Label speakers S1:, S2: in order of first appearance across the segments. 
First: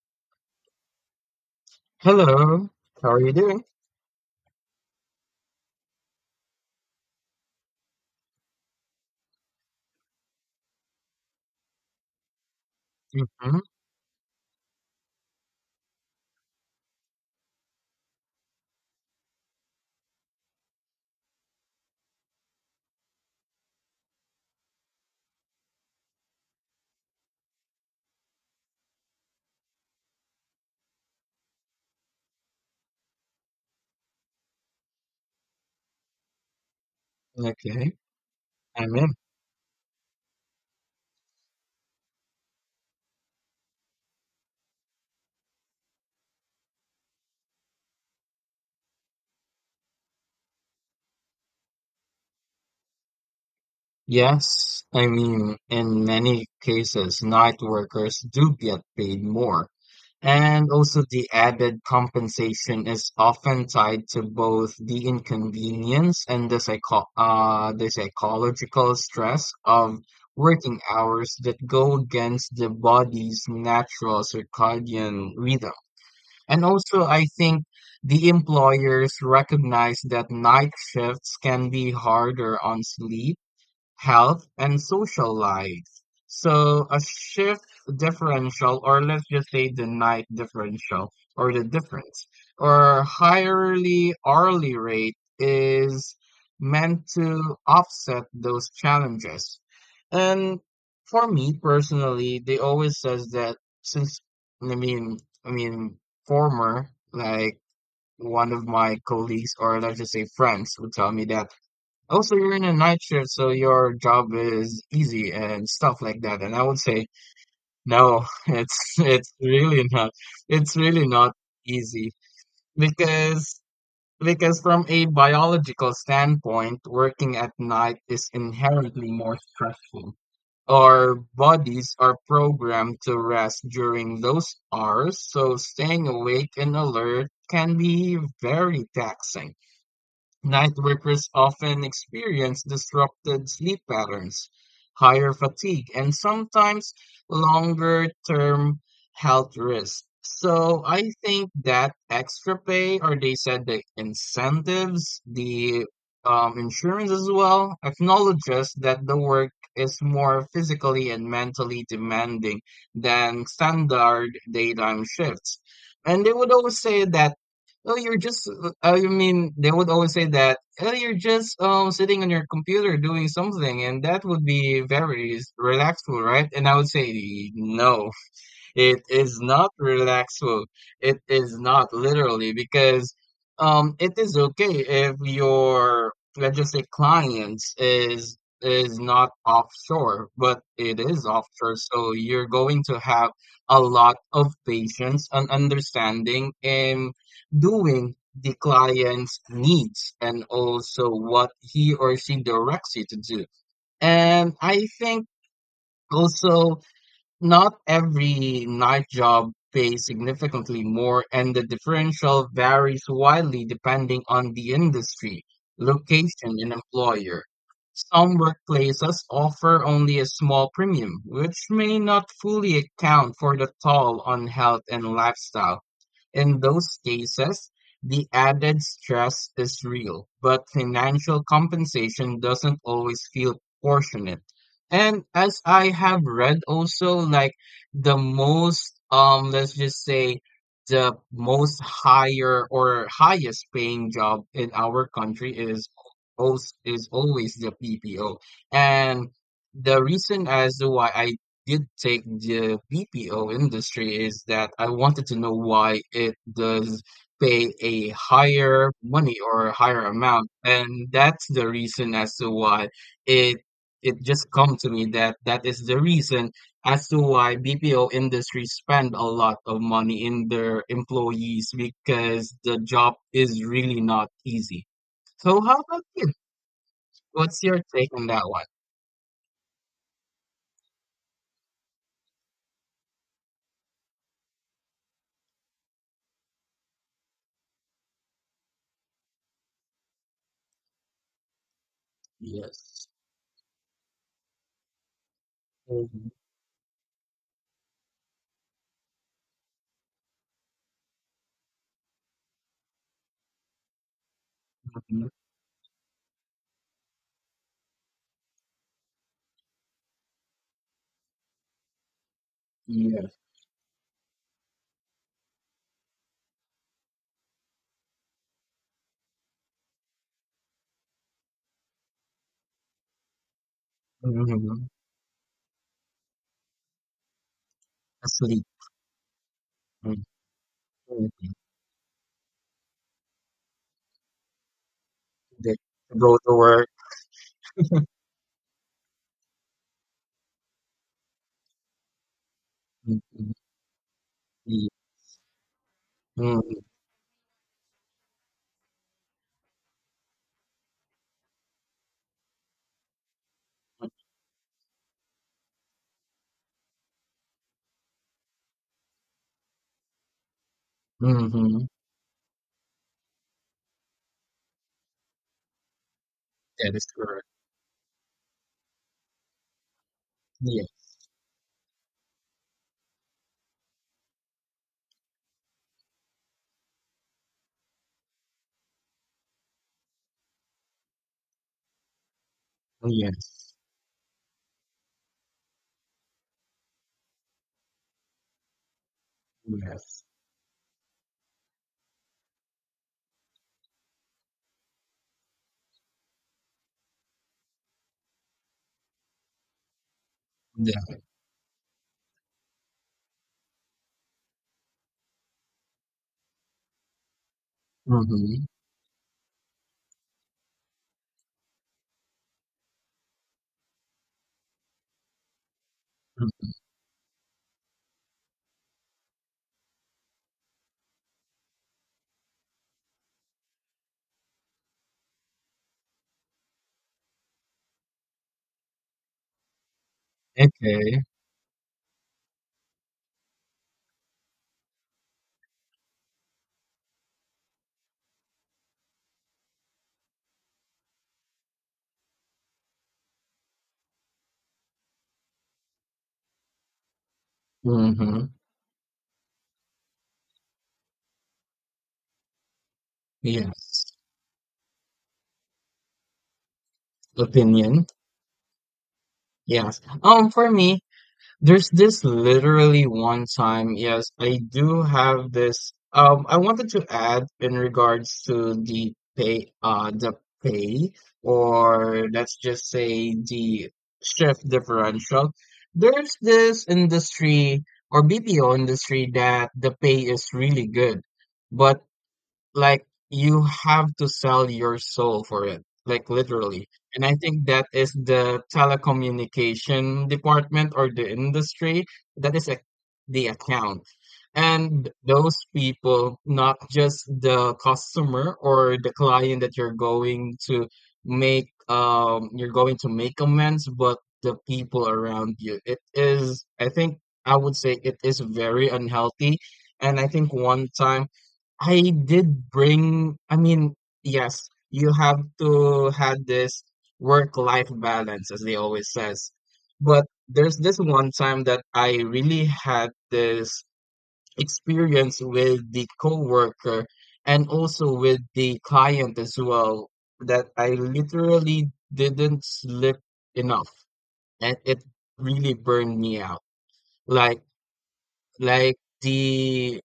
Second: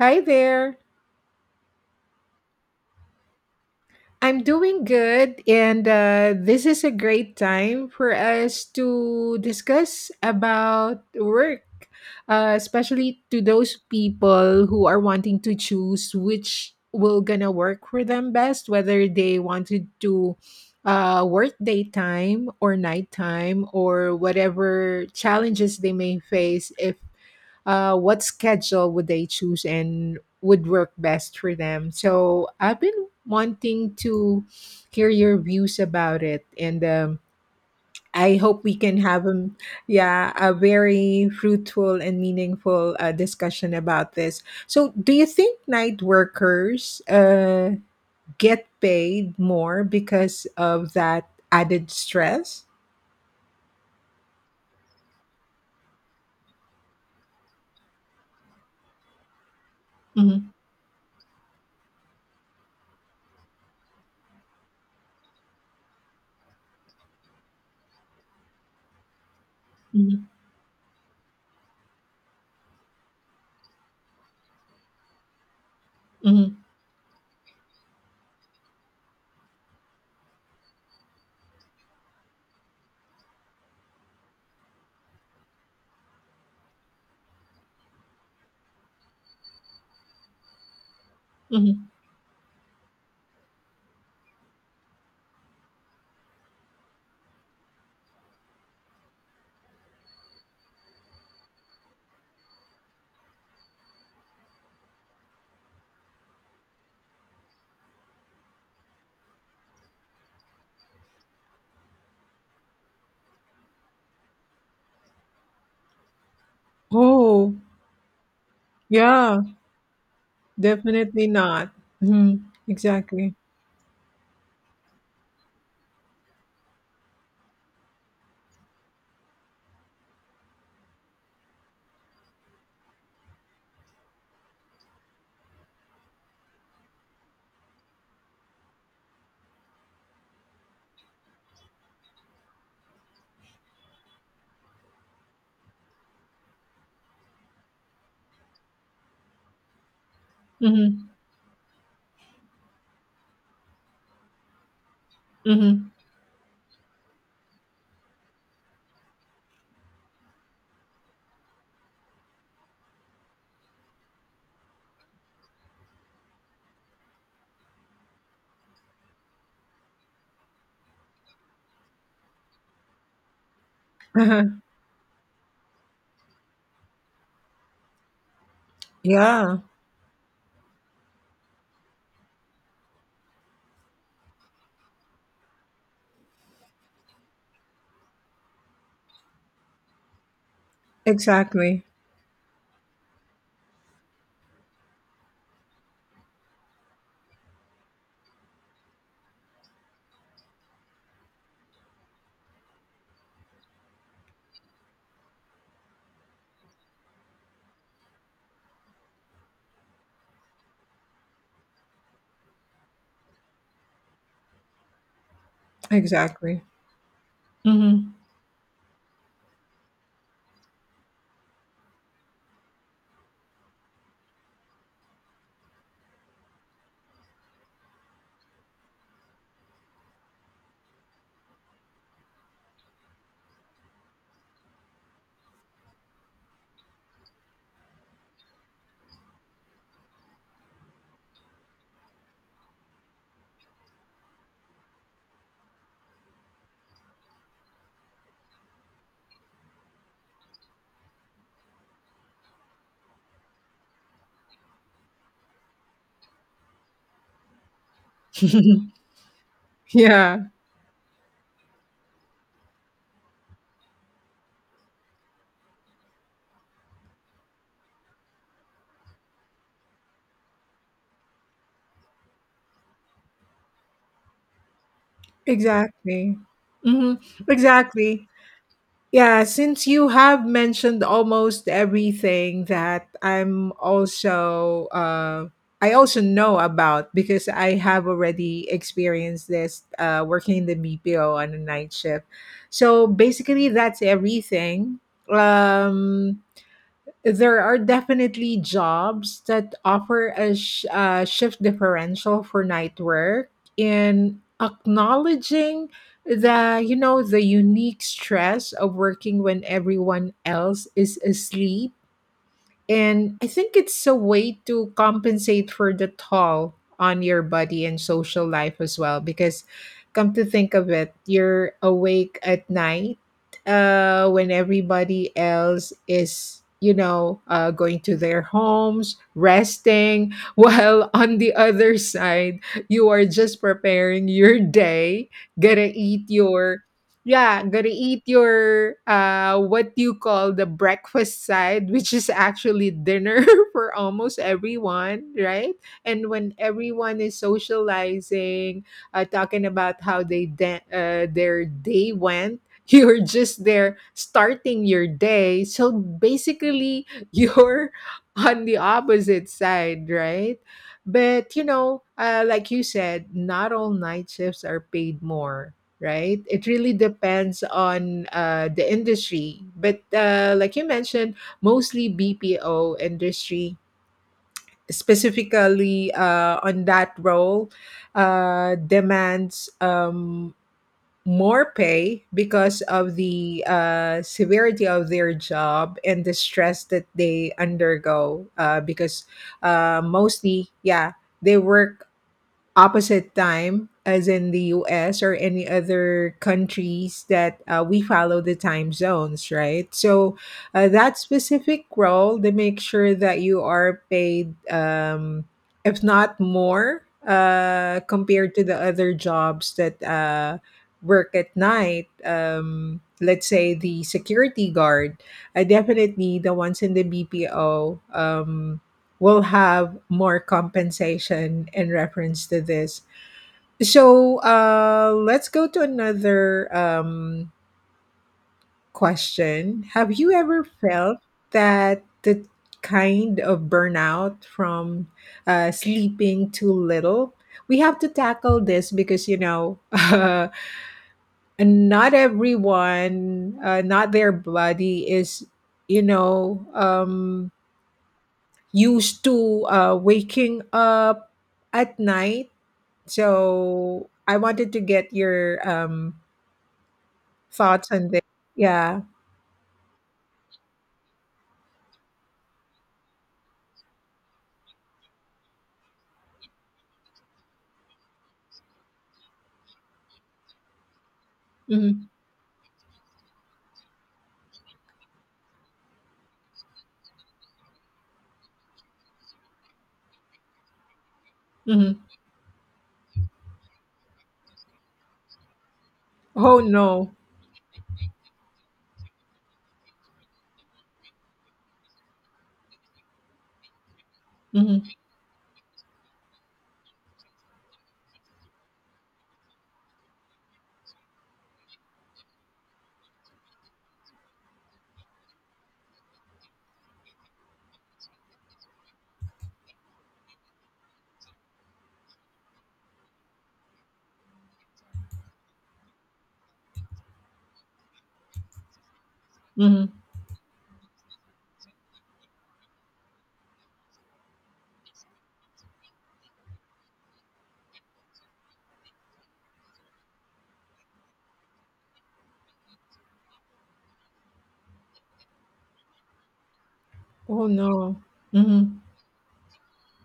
S1: Hi there.
S2: Hello, how are you doing?
S1: I'm doing good, and this is a great time for us to discuss about work, especially to
S2: hmm
S1: those people who are wanting to choose which will gonna work for them best, whether they wanted to work daytime or nighttime or whatever challenges they may face if what schedule would they choose and would work best for them. So I've been wanting to hear your views about it, and
S2: Okay,
S1: I hope we
S2: I'm
S1: can
S2: in.
S1: have yeah a very fruitful and meaningful discussion about this. So do you think night workers get paid more because of that added stress?
S2: Yes, I mean, in many cases, night workers do get paid more.
S1: Hmm.
S2: And also, the added compensation is often tied to both the inconvenience and the psycho the psychological stress of
S1: Hmm.
S2: working hours that go against the body's natural circadian rhythm.
S1: Hmm.
S2: And also, I think the employers recognize that night shifts can be harder on sleep health, and social life. So a shift differential, or let's just say the night differential, or the
S1: Hmm.
S2: difference, or higherly hourly rate is meant to offset those challenges. And for me personally, they always says that since I mean I mean former like one of my colleagues or let's just say friends would tell me that also, you're in a night shift, so your job is easy and stuff like that. And I would say,
S1: Oh,
S2: no, it's
S1: yeah.
S2: really not. It's really
S1: Definitely
S2: not
S1: not.
S2: easy
S1: Mhm. Exactly.
S2: because because from a biological standpoint, working at night is inherently more stressful. Our bodies are programmed to rest during those hours, so staying awake and alert can be very taxing. Night workers often experience disrupted sleep patterns, higher fatigue, and sometimes longer term health risks. So
S1: Mhm.
S2: I think that extra pay, or they said the incentives,
S1: Mhm. Uh-huh.
S2: the insurance as well, acknowledges that the work is more physically and mentally demanding than standard daytime shifts. And they would always say that Oh, you're just, I mean, they would always say that, oh, you're just sitting on your computer doing something, and that would be very relaxful, right? And I would say, no. It is
S1: Yeah.
S2: not relaxful. It is not literally because it is okay if your let's just say clients is not offshore, but it is offshore,
S1: Exactly.
S2: so you're going to have a lot of patience and understanding in doing the client's needs and also what he or she directs you to do. And I think also not every night job pays significantly more, and the differential varies widely depending on the industry, location,
S1: Exactly.
S2: and employer.
S1: Mhm.
S2: Some workplaces offer only a small premium, which may not fully account for the toll on health and lifestyle. In those cases, the added stress is real, but financial compensation doesn't always feel proportionate. And as I have read also, like the most, let's just say, the most higher or highest paying job in our country is is always the PPO. And the reason as to why I did take the BPO industry is that I wanted to know why it does pay a higher money or a higher
S1: Yeah.
S2: amount. And that's the reason as to why it it just come to me that that is the reason as to why BPO industry spend a lot of money in their employees because the job is really not easy. So how about you?
S1: Exactly. Mhm.
S2: What's your take
S1: Exactly.
S2: on that one?
S1: Yeah, since you have mentioned almost everything that I also know about because I have already experienced this working in the BPO on a night shift.
S2: Yes.
S1: So basically, that's everything.
S2: Mhm.
S1: Um, there are definitely jobs that offer a shift differential for night work, in acknowledging the you know the unique stress of working when everyone else is asleep, and
S2: Yes.
S1: I think it's a way to compensate for the toll on your body and social life as well. Because come to think of it, you're awake at night when
S2: Mhm.
S1: everybody else is, going to their
S2: Asleep.
S1: homes,
S2: Mm,
S1: resting, while
S2: mm,
S1: on the other side, you are just preparing your day,
S2: the
S1: gonna eat
S2: go to
S1: your
S2: work.
S1: yeah, gotta eat your what you call the breakfast side, which is actually
S2: Mm,
S1: dinner
S2: mm,
S1: for almost
S2: ye
S1: everyone, right? And when
S2: mm,
S1: everyone is socializing, talking about how they their day went, you're just there starting your day. So basically, you're on the opposite side, right? But you
S2: mhm.
S1: know, like you said, not all night shifts are paid more, right? It
S2: That
S1: really
S2: is correct.
S1: depends on the industry. But like
S2: Yeah.
S1: you mentioned, mostly BPO industry, specifically on that role, demands more pay because of the
S2: Yes.
S1: severity of their job and the stress that they undergo. Because
S2: Yes.
S1: mostly, yeah, they work opposite time as in the US or any other countries that we follow the time zones, right? So that
S2: Yeah.
S1: specific role, they make sure that you are paid, if not more, compared to
S2: Mhm.
S1: the other jobs that work at night. Let's say the security guard, definitely the
S2: Mm.
S1: ones in the BPO, will have more compensation in reference to this. So let's go to another question. Have you ever felt
S2: Okay.
S1: that the kind of burnout from sleeping too little? We have to tackle this because, and not everyone, not their body is, you know, um,
S2: Mhm.
S1: used to waking up at night. So
S2: Yes.
S1: I wanted to get your thoughts
S2: Opinion.
S1: on this. Yeah.
S2: Yes. For me, there's this literally one time, yes, I do have this. I wanted to add in regards to the pay,
S1: Hmm.
S2: or let's just say the shift differential. There's this industry or BPO industry that the pay is really good,
S1: Hmm.
S2: but like you have to sell your soul for it like
S1: Oh
S2: literally
S1: no.
S2: and I think that is the telecommunication department or the industry that is a, the account
S1: Hmm.
S2: and those people not just the customer or the client that you're going to make you're going to make amends but the people around you it is I think I would say it is very unhealthy and I think one time I did bring, I mean, yes, you have to have this work-life balance, as they always says.
S1: Hmm.
S2: But there's this one time that I really had this experience with the coworker and also with the client as well, that I literally didn't sleep enough, and it really burned me out.
S1: Oh
S2: Like
S1: no. Hmm.
S2: like the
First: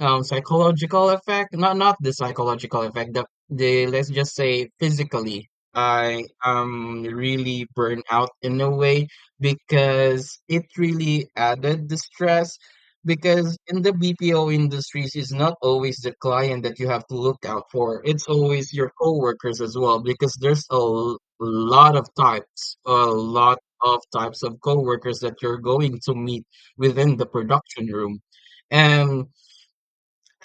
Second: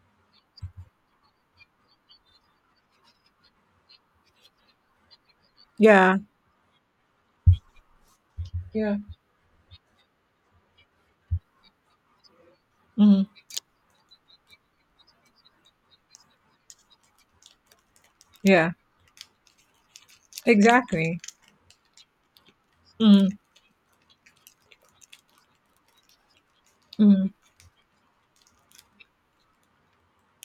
S2: psychological effect, not the psychological effect, the let's just say physically,
S1: Yeah.
S2: I am really burned out in a
S1: Yeah.
S2: way because it really added the stress.
S1: Hmm.
S2: Because in the BPO industries, it's not always the client that you have to look out for. It's
S1: Yeah.
S2: always your coworkers as well, because there's a
S1: Exactly.
S2: lot of types, a
S1: Hmm.
S2: lot of types of coworkers that you're going to meet within the
S1: Hmm.
S2: production room. And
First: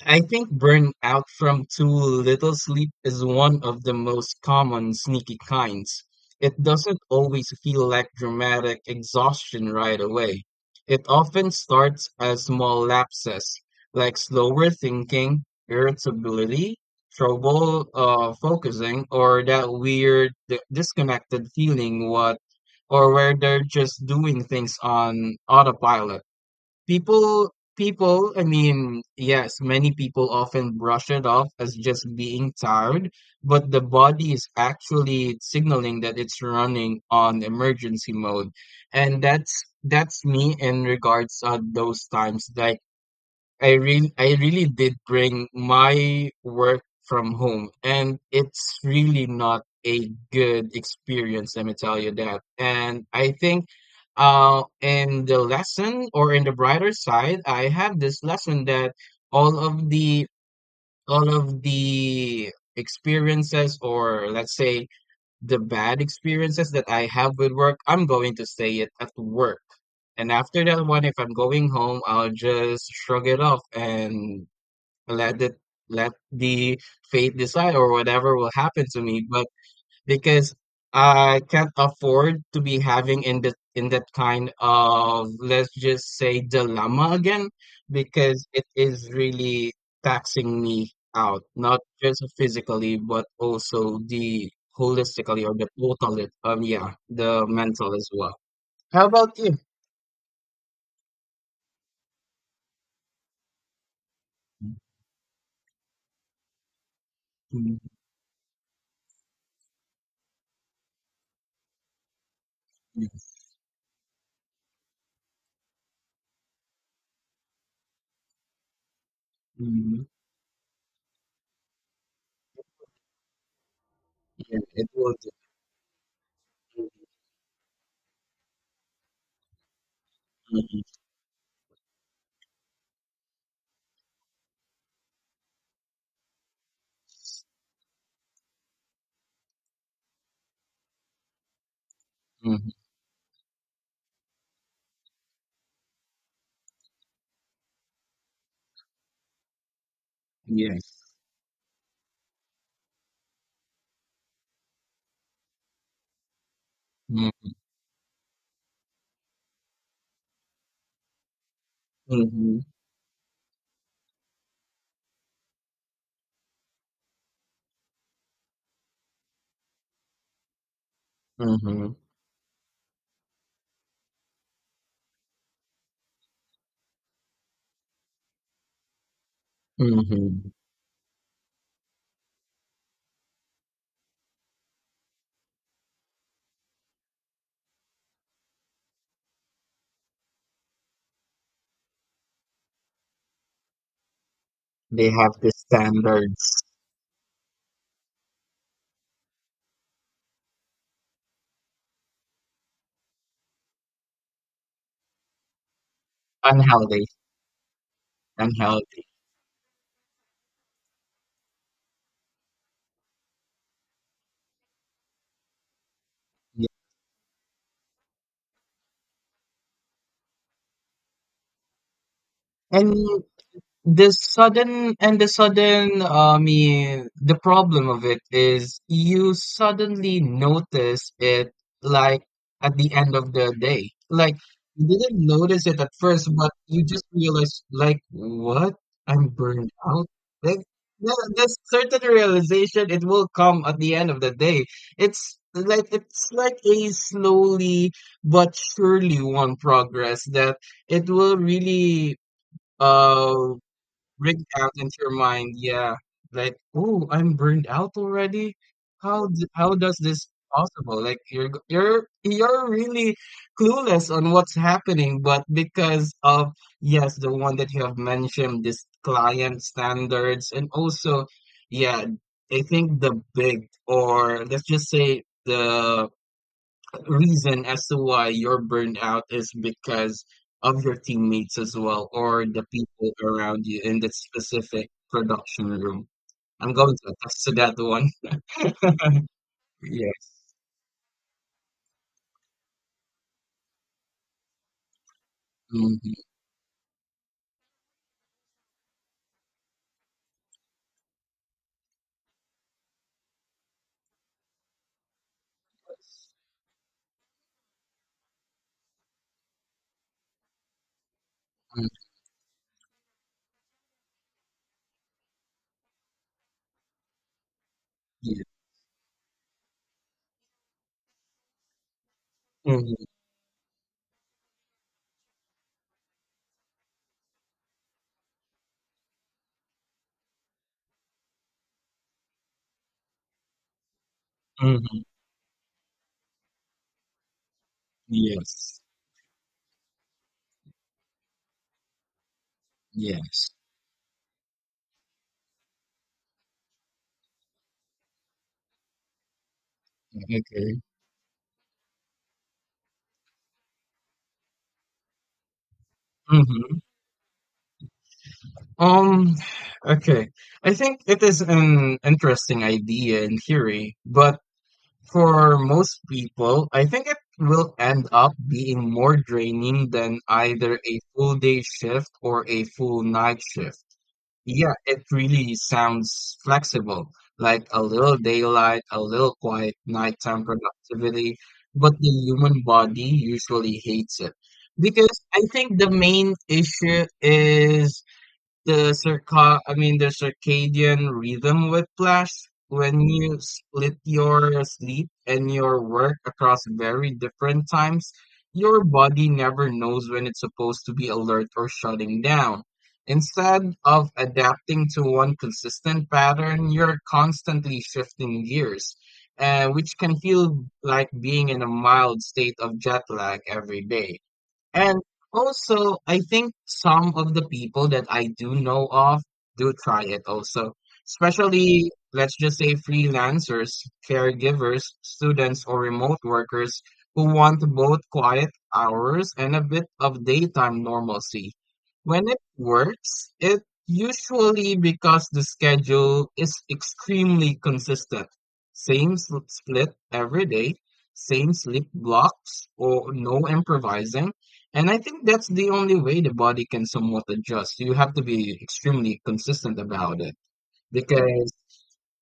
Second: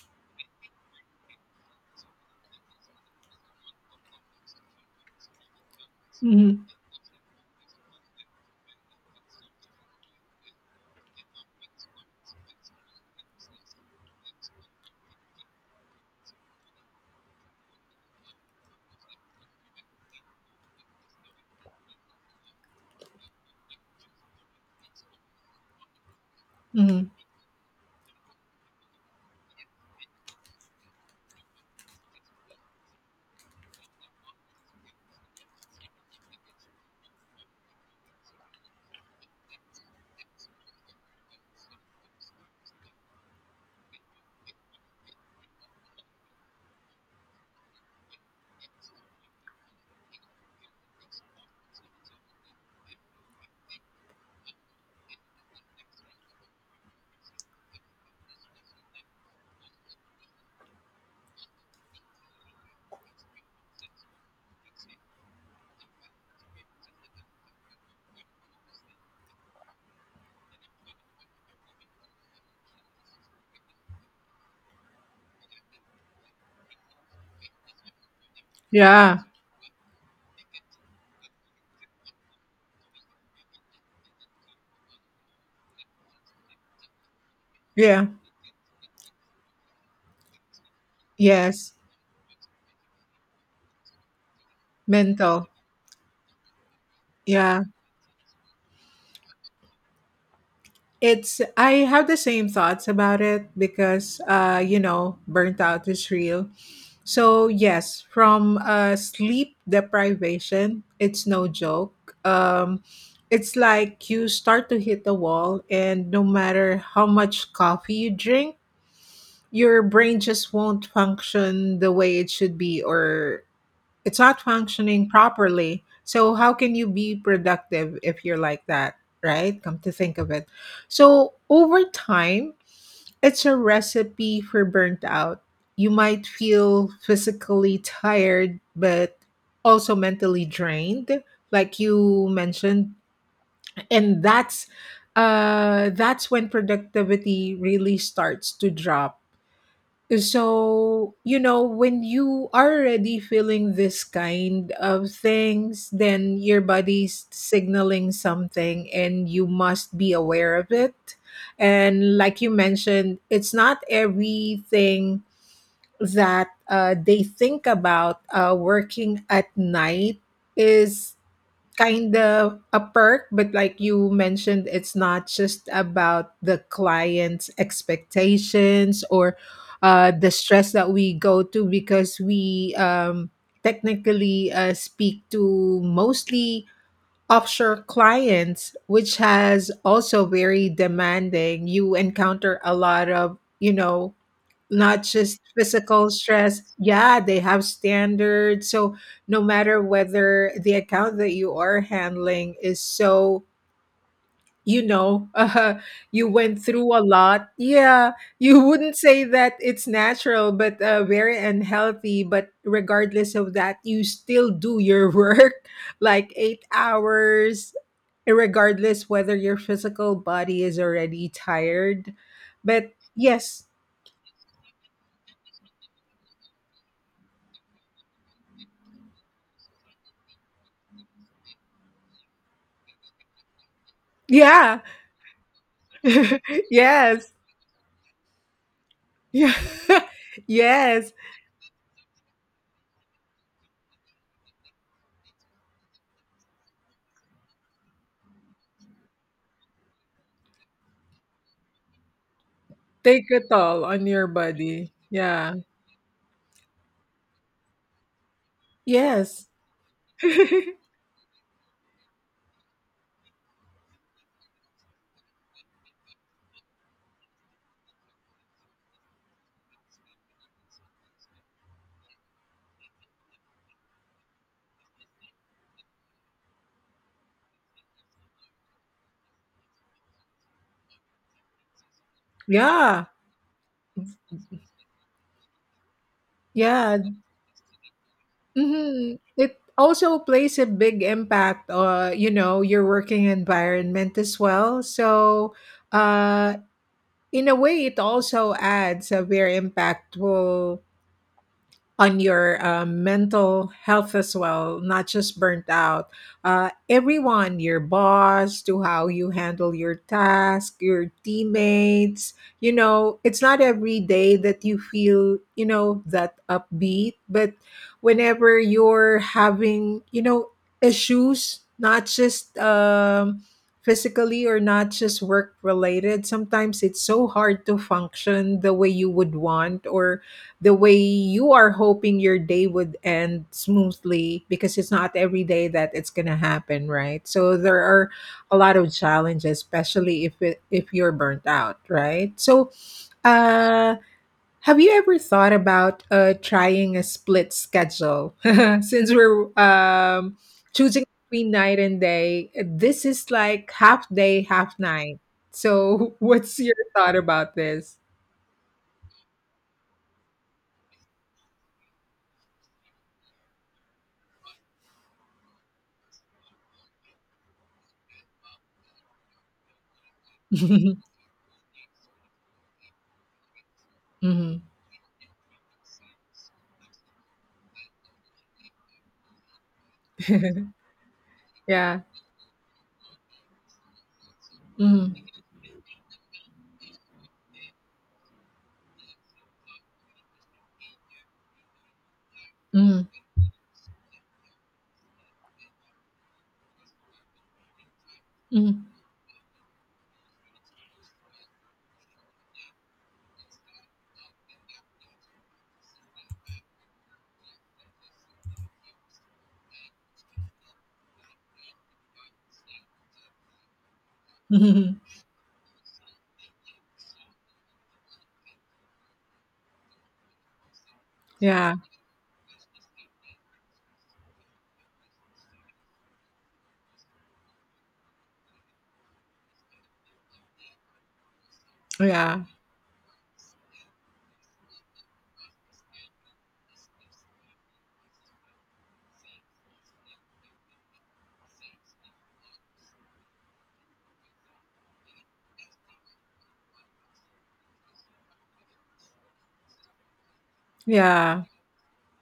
S2: I think burnout from too little sleep is one of the most common sneaky kinds. It
S1: Hmm.
S2: doesn't always feel like dramatic exhaustion right away. It often starts as small lapses, like slower thinking, irritability, trouble focusing, or that weird disconnected feeling what or where they're just doing things on autopilot.
S1: Hmm.
S2: Yes, many people often brush it off as just being tired, but the body is actually signaling that it's running on emergency mode. And that's me in regards those times that I really did bring my work from home and it's really not a good experience, let me tell you that. And I think in the lesson or in the brighter side, I have this lesson that all of the all of the experiences or let's say the bad experiences that I have with work, I'm going to say it at work. And after that one, if I'm going home, I'll just shrug it off and let it let the fate decide or whatever will happen to
S1: Yeah.
S2: me. But because I can't afford to be having in that kind of let's just say dilemma again
S1: Yeah.
S2: because it is really taxing me out,
S1: Yes.
S2: not just physically but also the holistically
S1: Mental.
S2: or the total yeah, the
S1: Yeah.
S2: mental as well. How about you?
S1: It's I have the same thoughts about it, because burnt out is real. So
S2: Mhm,
S1: yes, from sleep deprivation, it's no joke.
S2: yeah,
S1: It's like you start to hit the wall, and no matter how much coffee you drink, your
S2: mhm.
S1: brain just won't function the way it should be, or it's not
S2: Yeah, it
S1: functioning
S2: was.
S1: properly. So how can you be productive if you're like that, right? Come to think of it.
S2: Mhm,
S1: So over time, it's a recipe for burnt out. You might feel physically tired, but also mentally drained, like you
S2: mhm.
S1: mentioned. And that's when productivity really starts to drop.
S2: Yes.
S1: So, when you are already feeling this kind of things, then your body's
S2: Mm-hmm.
S1: signaling something and you must be aware of it. And like you
S2: Mm-hmm.
S1: mentioned, it's not everything that they think about working at night is
S2: Mm-hmm.
S1: kind of a perk, but like you mentioned, it's not just about the client's expectations or the
S2: Mm-hmm.
S1: stress that we go to because we technically speak to mostly offshore clients, which has also very demanding. You encounter a lot of, not
S2: They have
S1: just
S2: the
S1: physical stress.
S2: standards.
S1: Yeah, they have standards. So no matter whether the account that you are handling is so, you know, uh, you went through a
S2: Unhealthy,
S1: lot. Yeah, you wouldn't
S2: unhealthy,
S1: say that it's natural, but very unhealthy. But regardless of that, you still do your work like eight
S2: yeah,
S1: hours, regardless whether your physical body is already tired.
S2: and
S1: But yes,
S2: the sudden the problem of it is you suddenly notice it like at the end of the day. Like
S1: yeah,
S2: you didn't notice it at first, but you just
S1: Yes.
S2: realize like what? I'm
S1: Yeah.
S2: burned out. Like
S1: Yes.
S2: the certain realization it will come at the end of the day. It's like a slowly but surely one progress that it will really
S1: Take a
S2: uh
S1: toll on your
S2: rigged out
S1: body.
S2: into your
S1: Yeah.
S2: mind, yeah. Like, oh, I'm burned out already?
S1: Yes.
S2: How does this possible?" Like, you're g you're really clueless on what's happening, but because of, yes, the one that you have mentioned, this client standards, and also, yeah, I think the big or let's just say the reason as to why you're burned out is because of your teammates as well or the
S1: Yeah,
S2: people around you in that specific production room. I'm going
S1: yeah.
S2: to attest to that one.
S1: Hmm. It also
S2: Yes.
S1: plays a big impact, your working environment as well. So,
S2: hmm
S1: uh, in a way, it also adds a very impactful on your mental health as well, not just burnt out. Everyone, your boss, to how you handle your task, your
S2: Mm,
S1: teammates. You know, it's not every day that you feel, that upbeat, but
S2: yeah.
S1: whenever you're having, issues, not just
S2: hmm
S1: physically or not just work related, sometimes it's so hard to function the way you would want, or the way you are hoping your day would end smoothly, because it's
S2: hmm
S1: not every day that it's going to happen, right? So there are a lot
S2: Yes.
S1: of challenges, especially if you're burnt out, right? So
S2: Yes.
S1: uh have you ever thought about trying a split schedule since we're
S2: Okay.
S1: choosing between night and day? This is like half day, half night. So what's your
S2: hmm
S1: thought about this?
S2: Um, okay. I think it is an interesting idea in theory, but for most people, I think it will end up being more draining than either a full day shift or a full night shift.
S1: Mhm.
S2: Yeah, it really sounds flexible, like a little daylight, a little quiet nighttime productivity, but
S1: Yeah.
S2: the human body usually hates it. Because
S1: Mm,
S2: I think the main issue is the circadian rhythm whiplash when
S1: mm,
S2: you split your sleep and your work across very different times, your
S1: mm.
S2: body never knows when it's supposed to be alert or shutting down. Instead of adapting to one consistent pattern, you're constantly shifting gears, which can feel like being in a mild state of jet lag every day. And also, I think some of the people that I do know of do try it also,
S1: Yeah,
S2: especially, let's just say, freelancers, caregivers, students, or remote workers who want both quiet hours and a bit of daytime normalcy. When it
S1: yeah,
S2: works, it usually because the schedule is extremely consistent. Split every day, same sleep blocks, or no improvising and I think that's the only way the body can somewhat adjust. You have to be extremely consistent about it
S1: yeah.
S2: because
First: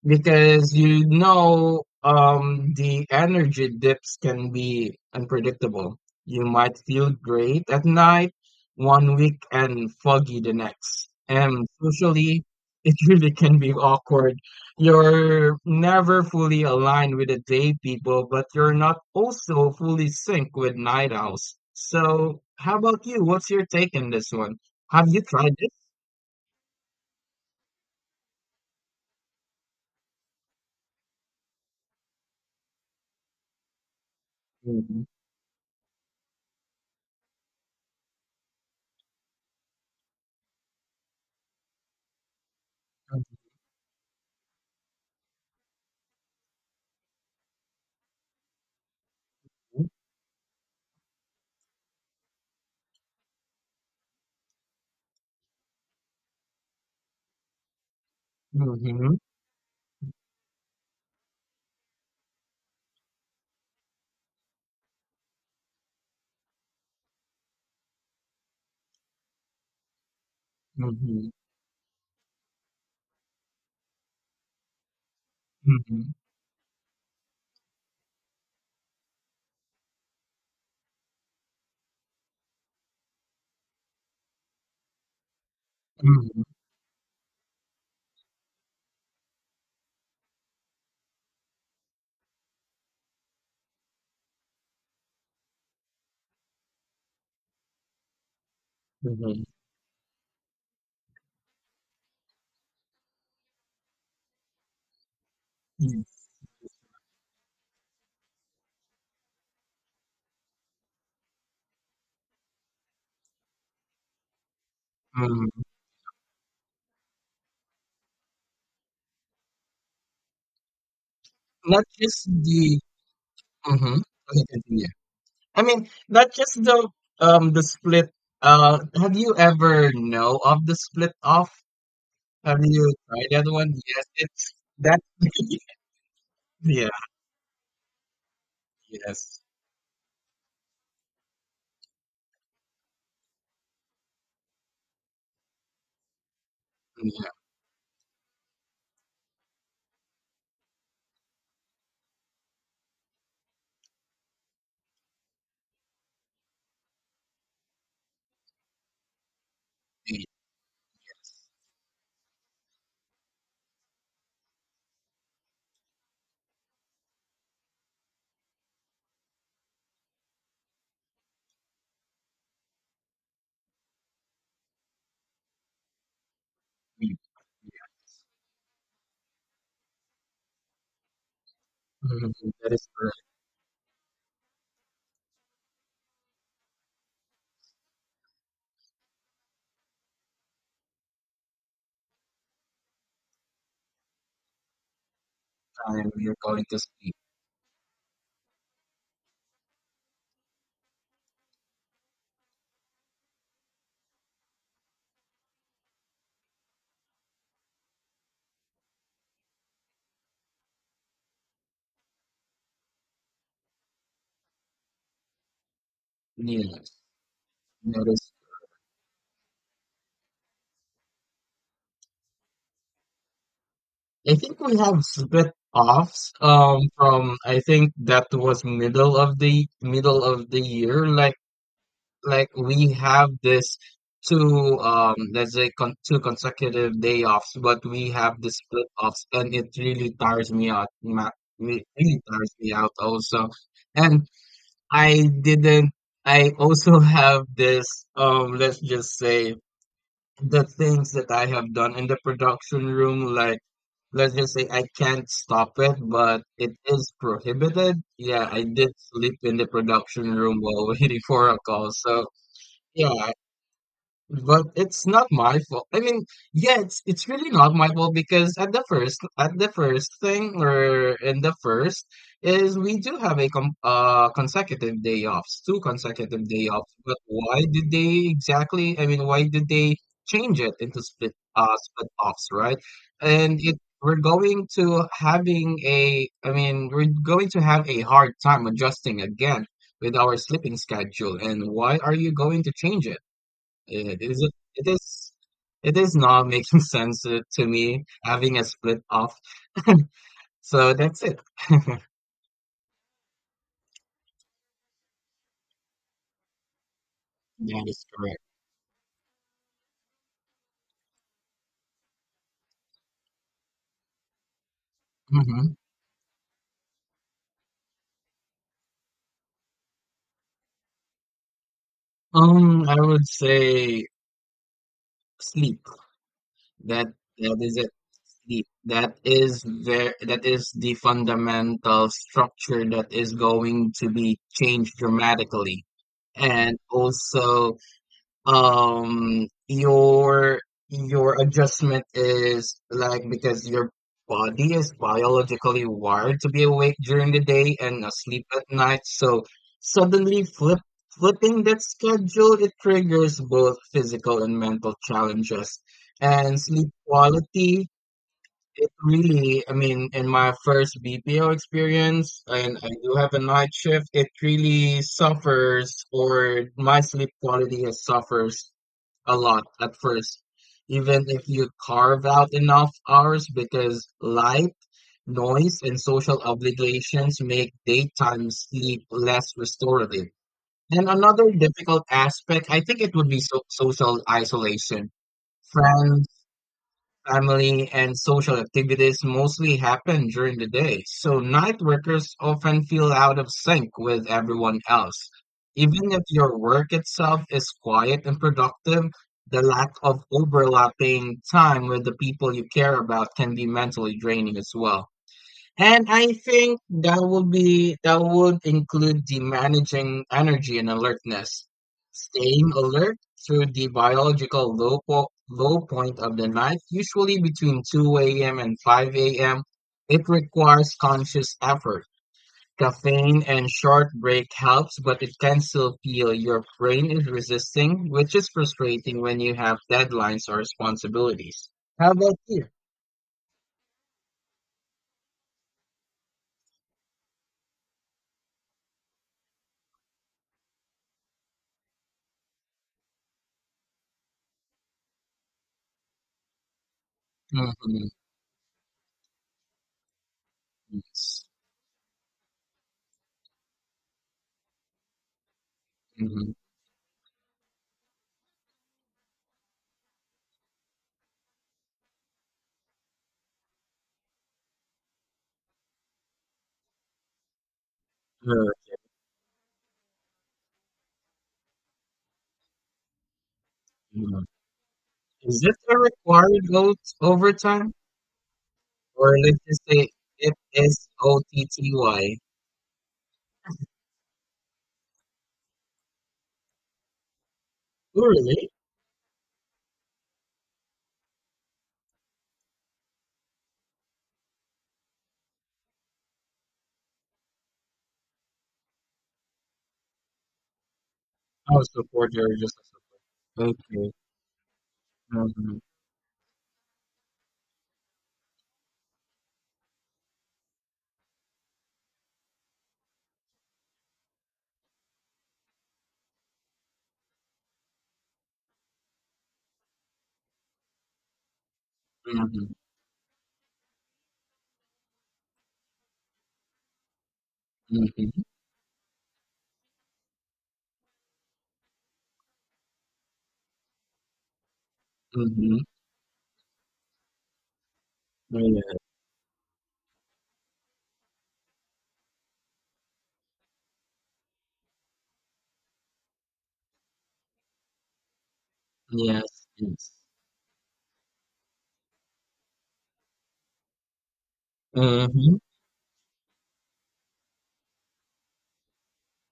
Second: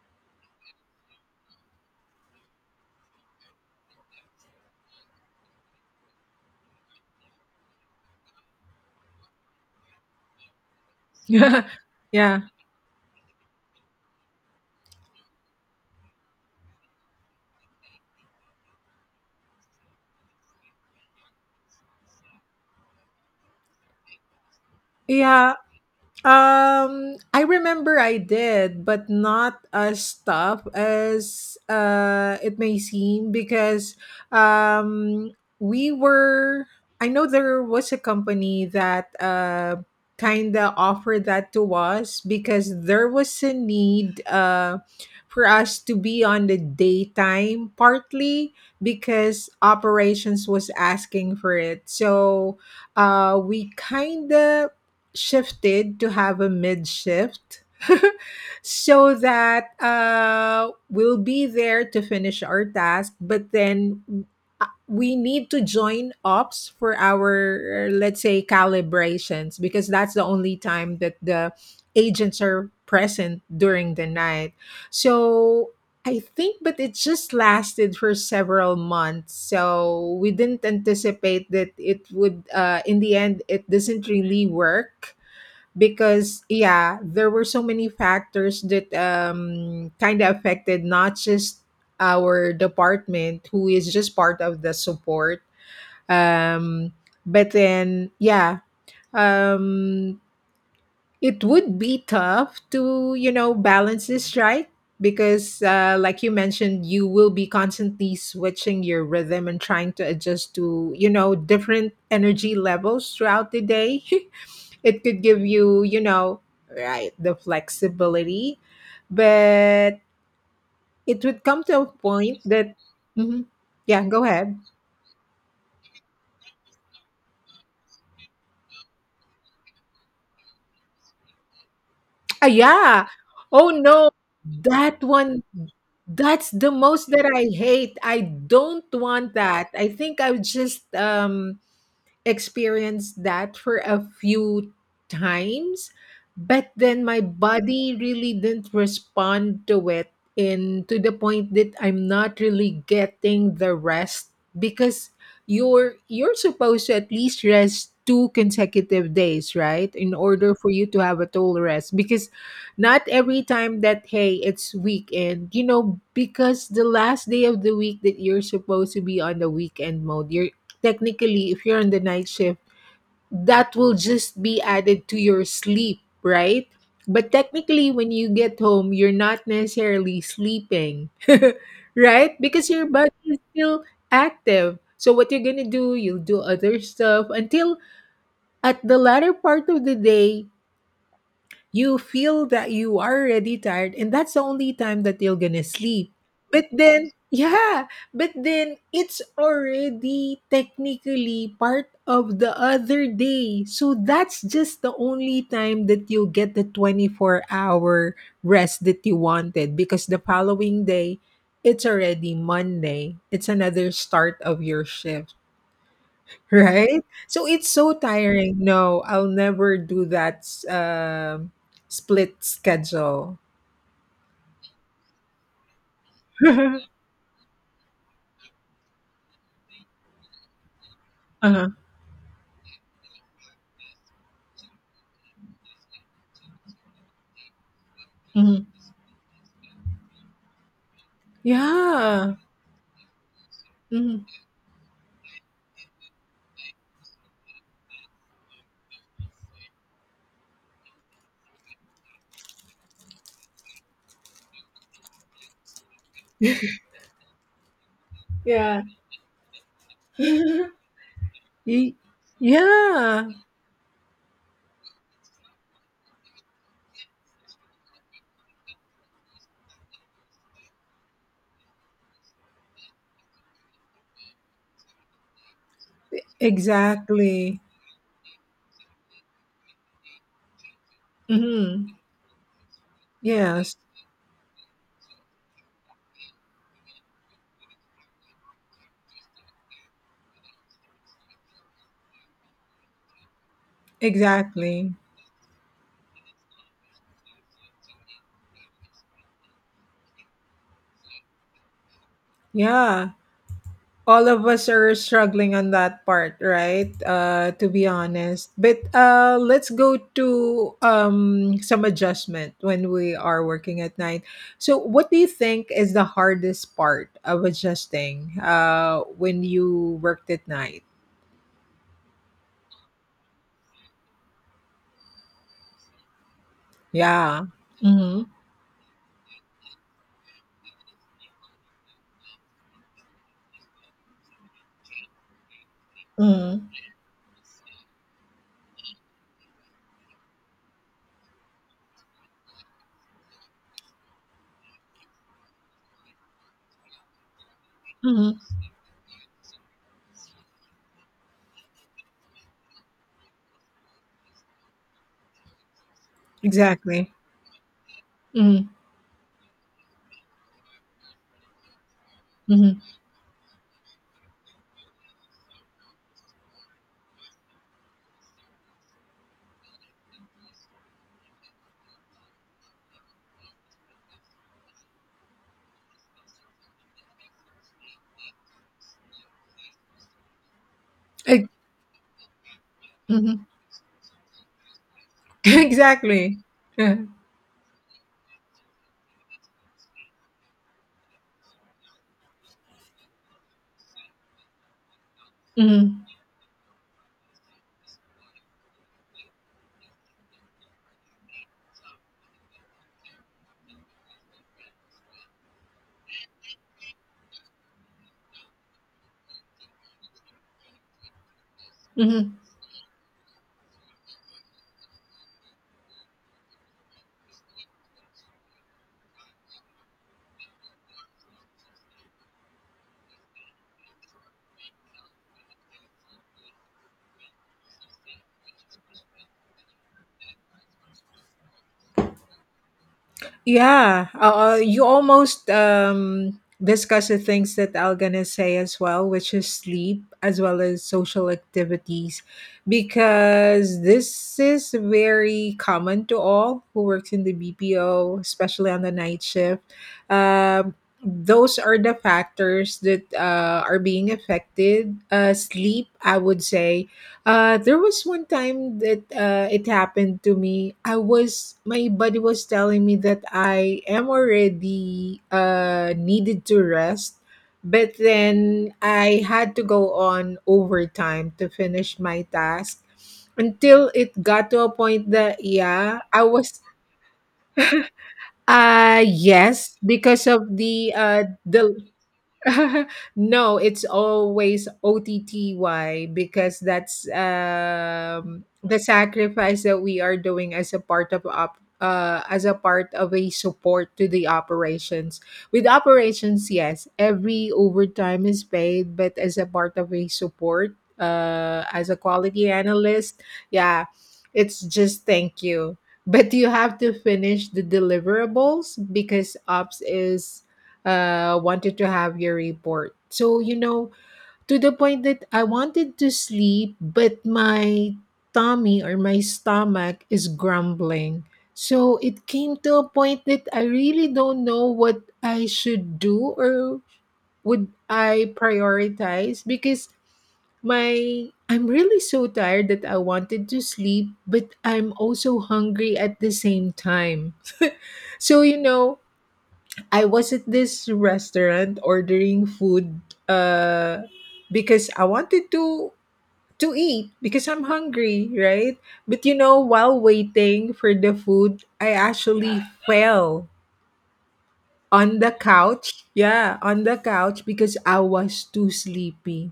S2: you know the energy dips can be unpredictable. You might feel great at night one week and foggy the next.
S1: Yeah,
S2: And
S1: yeah.
S2: socially, it really can be awkward. You're never fully aligned with the day people, but you're not also fully synced with night owls. So, how about you? What's your take on this one? Have you
S1: Yeah.
S2: tried this?
S1: I remember I did, but not as tough as it may seem, because
S2: hmm
S1: um we were I know there was a company that kind of offered that to us because there was a need for us to be on the daytime partly because operations was asking for it. So we kind of shifted to have a mid shift so that we'll be there to finish our task, but then we need to join ops for our, let's say, calibrations, because that's the only time that
S2: hmm
S1: the agents are present during the night. So
S2: hmm
S1: I think, but it just lasted for several months. So we didn't anticipate that it would, in the end, it doesn't really work
S2: Mhm,
S1: because, yeah, there were so many factors that kind of affected not just our department, who is just part of the support. Um, but then, yeah,
S2: mhm,
S1: um, it would be tough to balance this, right? Because
S2: mm,
S1: like you mentioned, you will be constantly switching your rhythm and trying to adjust to different energy levels throughout the day. It could give
S2: mm.
S1: you you know right the flexibility, but it would come to
S2: Not
S1: a
S2: just
S1: point that.
S2: the
S1: Mhm.
S2: mhm,
S1: Yeah, go
S2: okay,
S1: ahead.
S2: continue. I mean, not just the split, have you ever know of the split off?
S1: Ah,
S2: Have you
S1: yeah.
S2: tried that
S1: Oh
S2: one? Yes,
S1: no,
S2: it's that
S1: that one. That's the
S2: Yeah,
S1: most that I hate. I don't want
S2: yes.
S1: that. I think I would just experienced that for a few times, but then my
S2: Yeah,
S1: body really didn't respond to it in to the point that I'm not really getting the rest, because you're supposed to at least rest 2 consecutive days, right? In
S2: we-
S1: order for you to have a total rest, because not every time that hey, it's weekend, because the last day of the week that you're supposed to be on the weekend mode, you're technically if you're on the night shift, that will just be added to your sleep, right?
S2: we-
S1: But
S2: yeah.
S1: technically when you get home you're not necessarily sleeping, right?
S2: Mhm,
S1: Because
S2: that is
S1: your body
S2: correct.
S1: is still active, so what you're going to do, you'll do other stuff until at the latter part of the day you feel that you are already tired, and that's the only time that you're gonna
S2: Time am
S1: sleep.
S2: you're going
S1: but
S2: to
S1: then
S2: speak.
S1: yeah but then it's already technically part of the other day, so that's just the only time that you get the 24-hour rest that you wanted, because the following day it's already Monday, it's another start of your shift.
S2: Yes,
S1: Right? So it's so
S2: that is
S1: tiring. No, I'll never do that split schedule.
S2: I think we have split offs,
S1: Uh-huh.
S2: from I think that was middle of the year, like we have this two, let's say, con two consecutive day offs, but we have the
S1: Mhm.
S2: split offs, and it really tires me out. Really
S1: Yeah.
S2: tires me out also,
S1: Mhm.
S2: and I didn't. I also have this let's just say the things that I have done in the production room, like let's just say I can't stop it, but it is prohibited. Yeah, I
S1: Yeah.
S2: did sleep in the production room while waiting for a call.
S1: Y-
S2: So
S1: yeah.
S2: yeah, but it's not my fault. I mean, yeah, it's really not my fault, because at the first thing, or in the first is we do have a com consecutive day offs, two consecutive day offs. But why
S1: Exactly.
S2: did they exactly? I mean, why did they change it into split uh
S1: Hmm.
S2: split offs, right? And it
S1: Yes.
S2: we're going to having a I mean, we're going to have a hard time adjusting again with our sleeping schedule. And why are you going to change it? It is it
S1: Exactly.
S2: is it is not making sense to me, having a split off. So that's it.
S1: Yeah. All of us are struggling on that part, right? To
S2: That
S1: be
S2: is correct.
S1: honest. But let's go to some adjustment when we are working at night. So what do you think
S2: Mhm.
S1: is the hardest part of adjusting when you worked at night?
S2: I would say sleep. That
S1: Yeah.
S2: that is it.
S1: Mm-hmm.
S2: Sleep. That is the fundamental structure that is going to be changed dramatically.
S1: Mm-hmm.
S2: And also um your your adjustment is like, because your body is biologically wired to be awake during the day and
S1: Mm-hmm.
S2: asleep at night, so suddenly flipping that schedule, it triggers both physical and mental challenges and sleep
S1: Exactly.
S2: quality.
S1: Mm-hmm.
S2: It really, I mean, in my first BPO experience,
S1: Mm-hmm.
S2: and I do have a night shift, it really suffers, or my sleep quality has suffers a lot at first, even if you carve out enough hours, because light, noise, and social obligations make daytime sleep less restorative. And another difficult aspect, I think it would be social isolation. Friends,
S1: Exactly. Yeah.
S2: family, and social activities mostly happen during the day, so night workers often feel out of sync with everyone else.
S1: Mm-hmm.
S2: Even if your work itself is quiet and productive, the lack of overlapping time with the people you care about can be mentally draining as well. And I think that would include the managing energy and alertness, staying alert through the biological low point of the night, usually between 2 a.m. and 5 a.m. It requires conscious effort. Caffeine and short break helps, but it can still feel your brain is resisting, which is frustrating when you have deadlines or responsibilities. How about you?
S1: Yeah, you almost discuss the things that I'm gonna say as well, which is sleep as well as social activities, because this is very common to all who works in the
S2: Mhm.
S1: BPO, especially on the night shift. Um,
S2: Yes.
S1: those are the factors that are being affected. Sleep, I would
S2: Mhm.
S1: say, there was one time that it happened to me. I was my body was telling me that I am already needed to rest, but then I had to go on overtime to finish my task until it
S2: Sure.
S1: got to a point that
S2: Is this a
S1: yeah, I was
S2: required vote overtime? Or let's
S1: yes
S2: just say
S1: because of
S2: it
S1: the
S2: is
S1: uh the
S2: OTTY.
S1: no, it's always OTTY because that's
S2: Oh, really?
S1: the sacrifice that we are doing as a part of as a part of a support to the operations. With operations, yes, every overtime is paid, but as a part of a support,
S2: Oh,
S1: as a
S2: support
S1: quality
S2: her just as
S1: analyst,
S2: a support.
S1: yeah,
S2: Okay.
S1: it's just thank you.
S2: Mm-hmm.
S1: But you have to finish the deliverables because ops is wanted to have your report. So, to the point that I wanted to sleep, but my tummy or my stomach is grumbling. So it came
S2: Mm-hmm.
S1: to a point that I really don't know what I should do or would I
S2: Mm-hmm.
S1: prioritize because my I'm really so tired that I wanted to sleep, but I'm also
S2: Mm-hmm.
S1: hungry at the same time. So
S2: Oh, yeah.
S1: I was at this restaurant ordering food uh because I wanted to eat because I'm hungry, right? But
S2: Yes.
S1: while
S2: Yes.
S1: waiting for the food, I actually fell on the
S2: Mm-hmm.
S1: couch, yeah, on the couch because I was too sleepy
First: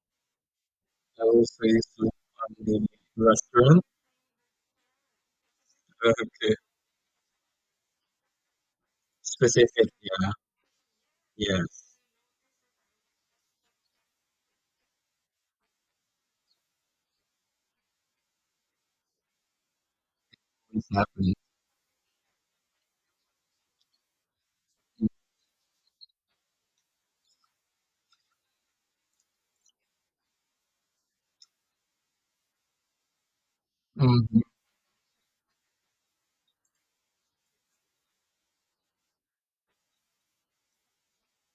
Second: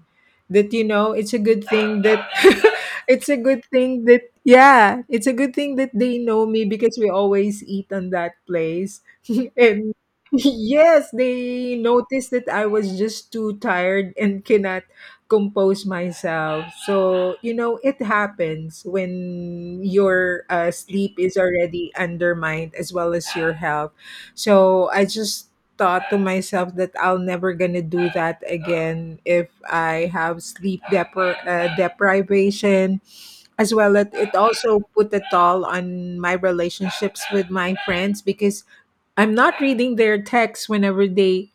S1: that
S2: I
S1: it's a
S2: will
S1: good
S2: say,
S1: thing
S2: so
S1: that
S2: on the
S1: it's a good
S2: restaurant.
S1: thing that yeah it's a good thing that they know
S2: Okay.
S1: me because we always eat on that place
S2: Specific.
S1: and
S2: Yeah.
S1: yes they
S2: Yes.
S1: noticed that I was just too tired and cannot compose myself, so it happens when your
S2: It's
S1: sleep
S2: happening.
S1: is already undermined as well as your health. So I just thought to myself that I'll never gonna do that again if I have sleep deprivation, as well as it
S2: Mm-hmm.
S1: also put a toll on my relationships with my friends because I'm not reading their texts whenever they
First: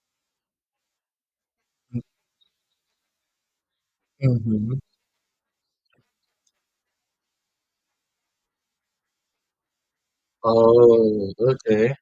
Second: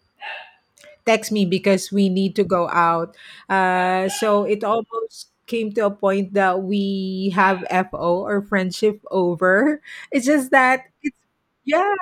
S1: text me because we need to go out. So it
S2: Mm-hmm.
S1: almost came to a point that we have FO or friendship over. It's just that it's
S2: Oh, okay.
S1: yeah.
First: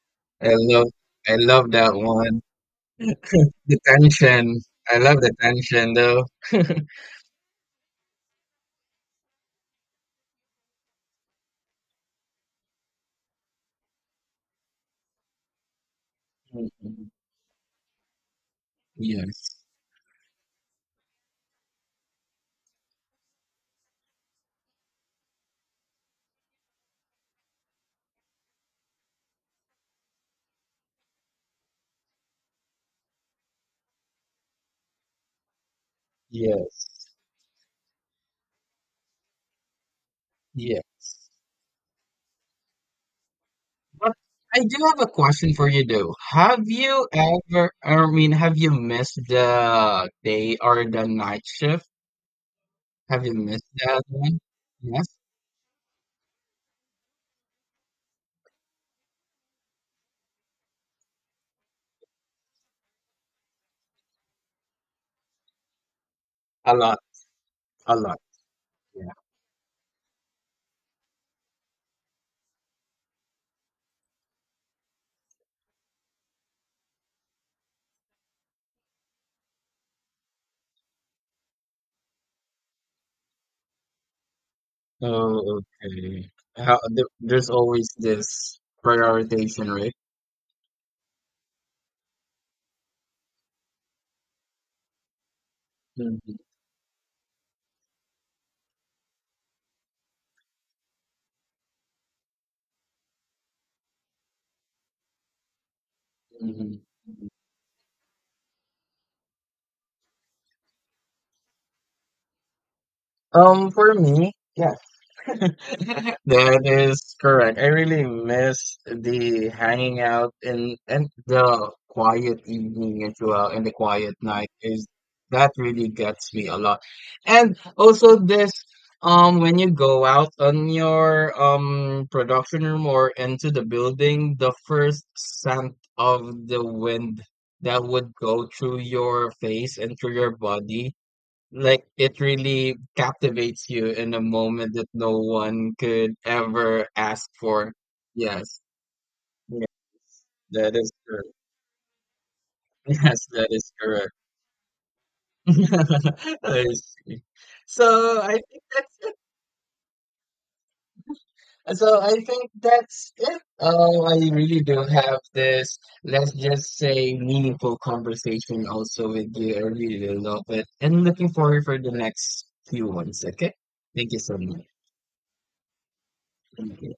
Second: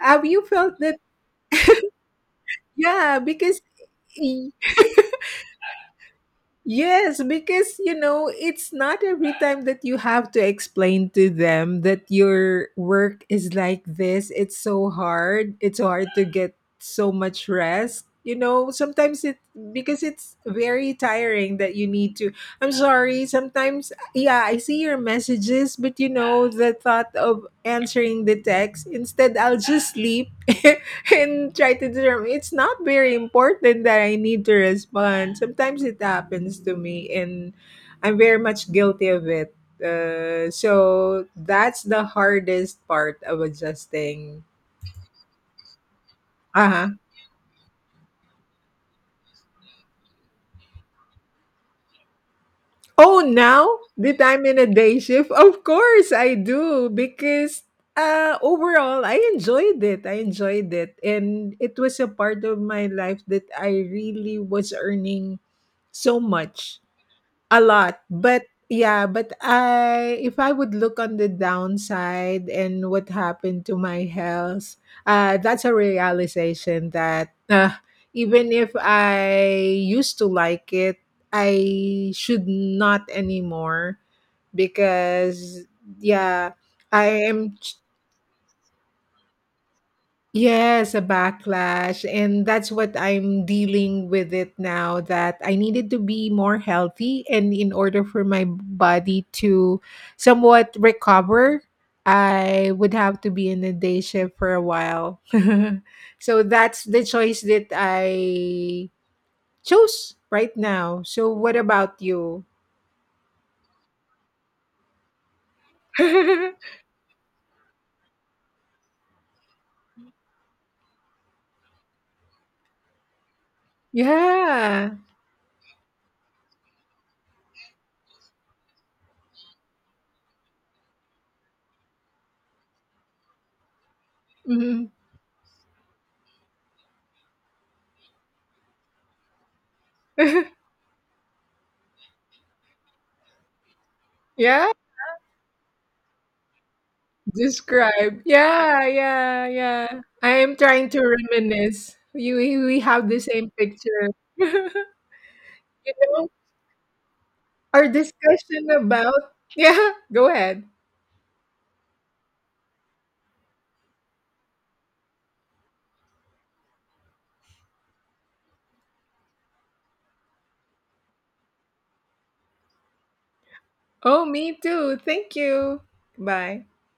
S1: Have you
S2: I
S1: felt
S2: love
S1: that
S2: I love that one.
S1: yeah, because
S2: The
S1: y-
S2: tension. I love the tension though.
S1: yes, because it's not every time that you have to explain to them that your work is like this. It's so hard. It's so hard to get
S2: Mhm.
S1: so much rest. Sometimes it
S2: Yes.
S1: because it's very tiring that you need to. I'm sorry, sometimes yeah, I see your messages, but the thought of answering the text, instead I'll just sleep and try to determine it's not very important that I need to respond. Sometimes it happens to me,
S2: Yes.
S1: and I'm very much guilty of it.
S2: Yes.
S1: So that's the hardest part of
S2: But
S1: adjusting.
S2: I do have a question for you though.
S1: Uh huh.
S2: I mean, have you missed the day or the night shift?
S1: Oh,
S2: Have you missed
S1: now
S2: that
S1: that
S2: one?
S1: I'm in a day
S2: Yes.
S1: shift, of course I do because overall I enjoyed it. I enjoyed it, and it was a part of my life that I really was earning so
S2: A
S1: much.
S2: lot.
S1: A
S2: A
S1: lot,
S2: lot.
S1: but
S2: Yeah.
S1: yeah, but I if I would look on the downside and what happened to my health, that's a realization that even if I used to like it, I should not anymore
S2: Oh,
S1: because
S2: okay.
S1: yeah,
S2: There,
S1: I
S2: there's
S1: am
S2: always this prioritization, right?
S1: yes, a backlash. And that's what I'm dealing with it now that I needed to be
S2: Mhm,
S1: more healthy. And in order for my body to somewhat recover, I would have to be in a day shift for a while. So
S2: mhm.
S1: that's the choice that I chose right now. So, what about you?
S2: For me, yeah, that is correct. I really miss the hanging out in and the quiet evening as well, and the quiet night is
S1: Yeah.
S2: that really gets me a lot. And also this when you go out on your production room or into the building, the
S1: Mhm.
S2: first scent of the wind that would go through your face and through your body, like it really captivates you in a
S1: Yeah.
S2: moment that no one could ever ask for.
S1: Describe.
S2: Yes.
S1: Yeah, yeah,
S2: Yeah,
S1: yeah. I am
S2: that
S1: trying
S2: is
S1: to
S2: correct.
S1: reminisce. You, we have the
S2: Yes, that
S1: same
S2: is
S1: picture.
S2: correct.
S1: You know,
S2: I see.
S1: our
S2: So I think
S1: discussion
S2: that's it.
S1: about. Yeah, go ahead.
S2: So I think that's it. Oh, I really do have this, let's just say, meaningful conversation also with you. I really do love it. And looking forward for the next few ones, okay? Thank you
S1: Oh,
S2: so
S1: me
S2: much.
S1: too. Thank you. Bye.
S2: Thank you.